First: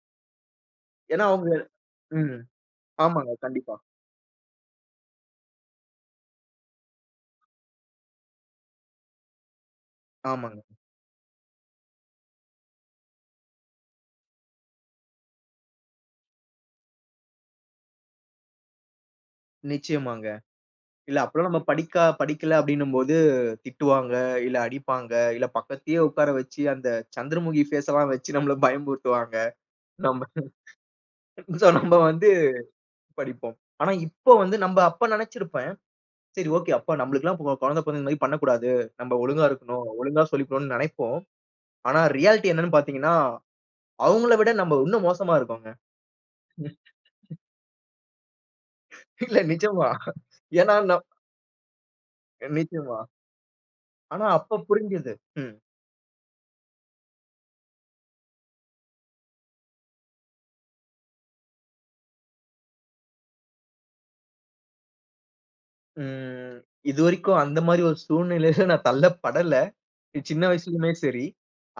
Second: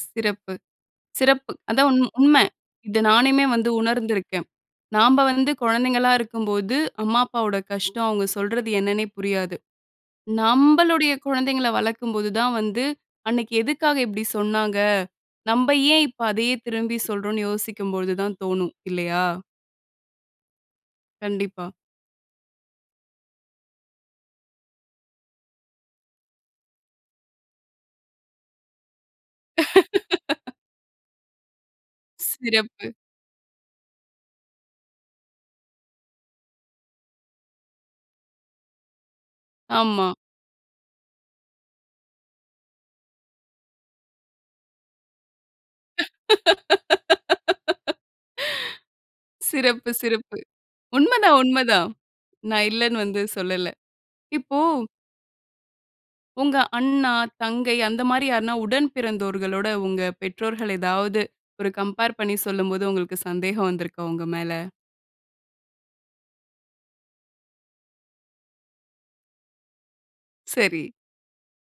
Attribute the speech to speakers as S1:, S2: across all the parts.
S1: சிறப்பு,
S2: ஏன்னா அவுங்க
S1: சிறப்பு. அதான் உண்
S2: ம்.
S1: உண்மை. இத
S2: ஆமாங்க.
S1: நானுமே வந்து
S2: கண்டிப்பா!
S1: உணர்ந்துருக்கேன். நாம்ப வந்து குழந்தைங்களா இருக்கும்போது, அம்மா அப்பாவோட கஷ்டம், அவங்க சொல்றது என்னன்னே புரியாது.
S2: ஆமாங்க.
S1: நம்பளுடைய குழந்தைங்கள வளர்க்கும்போது தான் வந்து, அன்னைக்கு எதுக்காக இப்படி சொன்னாங்க? நம்ப ஏன் இப்ப அதையே திரும்பி சொல்றோம்ன்னு யோசிக்கும்பொழுது தான் தோணும், இல்லையா?
S2: நிச்சயமாங்க. இல்ல, அப்பல்லாம் நம்ம
S1: கண்டிப்பா.
S2: படிக்கா படிக்கல அப்படீன்னும் போது திட்டுவாங்க, இல்ல அடிப்பாங்க. இல்ல பக்கத்திலே உட்கார வச்சு, அந்த சந்திரமுகி ஃபேஸல்லாம் வச்சு நம்மள பயமுறுத்துவாங்க. நம்ப சோ, நம்ப வந்து
S1: ஸ் சிறப்பு.
S2: படிப்போம். ஆனா இப்போ வந்து நம்ப அப்ப நெனைச்சிருப்பேன், சரி ஓகே. அப்ப நம்பளுக்கெல்லாம் கொ கொழந்த பொறந்தா இந்த மாதிரி பண்ணக்கூடாது. நம்ப ஒழுங்கா இருக்கணும்.
S1: ஆமா.
S2: ஒழுங்கா சொல்லி [unintelligible] நெனைப்போம். ஆனா ரியாலிட்டி என்னன்னு பார்த்தீங்கன்னா, அவங்கள விட நம்ப இன்னும் மோசமா இருக்கோங்க. இல்ல, நிஜமா.
S1: சிறப்பு, சிறப்பு.
S2: ஏன்னா, ந
S1: உண்மதான், உண்மதான். நான்
S2: என்னைக்குமா?
S1: இல்லன்னு வந்து சொல்லல.
S2: ஆனா அப்போ
S1: இப்போ
S2: புரிஞ்சுது. ம்.
S1: உங்க அண்ணா, தங்கை அந்த மாரி யாருன்னா உடன் பிறந்தோர்களோட, உங்க பெற்றோர்கள் ஏதாவது ஒரு கம்பேர் பண்ணி சொல்லும்போது, உங்களுக்கு சந்தேகம் வந்திருக்கா உங்க மேல?
S2: ம். இதுவரைக்கும் அந்த மாரி ஒரு சூழ்நிலையில நான் தள்ளப்படல. இ சின்ன
S1: சரி.
S2: வயசுலுமே சரி,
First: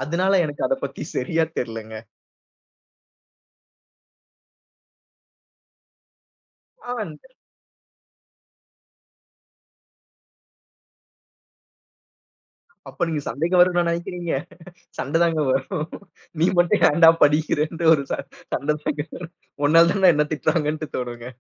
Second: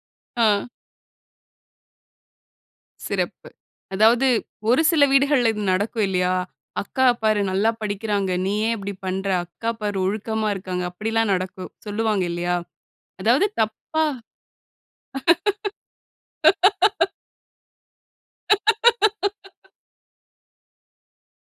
S2: அதுனால எனக்கு
S1: ஆ!
S2: அத பத்தி சரியா தெர்லங்க.
S1: சிறப்பு. அதாவது ஒரு சில வீடுகள்ல இது நடக்கும் இல்லையா?
S2: ஆ
S1: "அக்காவ
S2: [unintelligible]
S1: பாரு நல்லா படிக்கிறாங்க. நீ ஏன் இப்படி பண்ணுற? அக்கா பாரு ஒழுக்கமா இருக்காங்க." அப்படில்லாம் நடக்கும். சொல்லுவாங்க இல்லையா?
S2: அப்ப நீங்க
S1: அதாவது
S2: சந்தேகம் வரும்ன்னா
S1: தப்பா
S2: நெனைக்கிறீங்க, சண்ட தாங்க வரும். நீ மட்டும் ஏன்டா படிக்கிறன்ட்டு ஒரு சண் சண்டை தாங்க வரும். உன்னால தான்டா என்ன திட்டுறாங்கன்ட்டு தோணுங்க.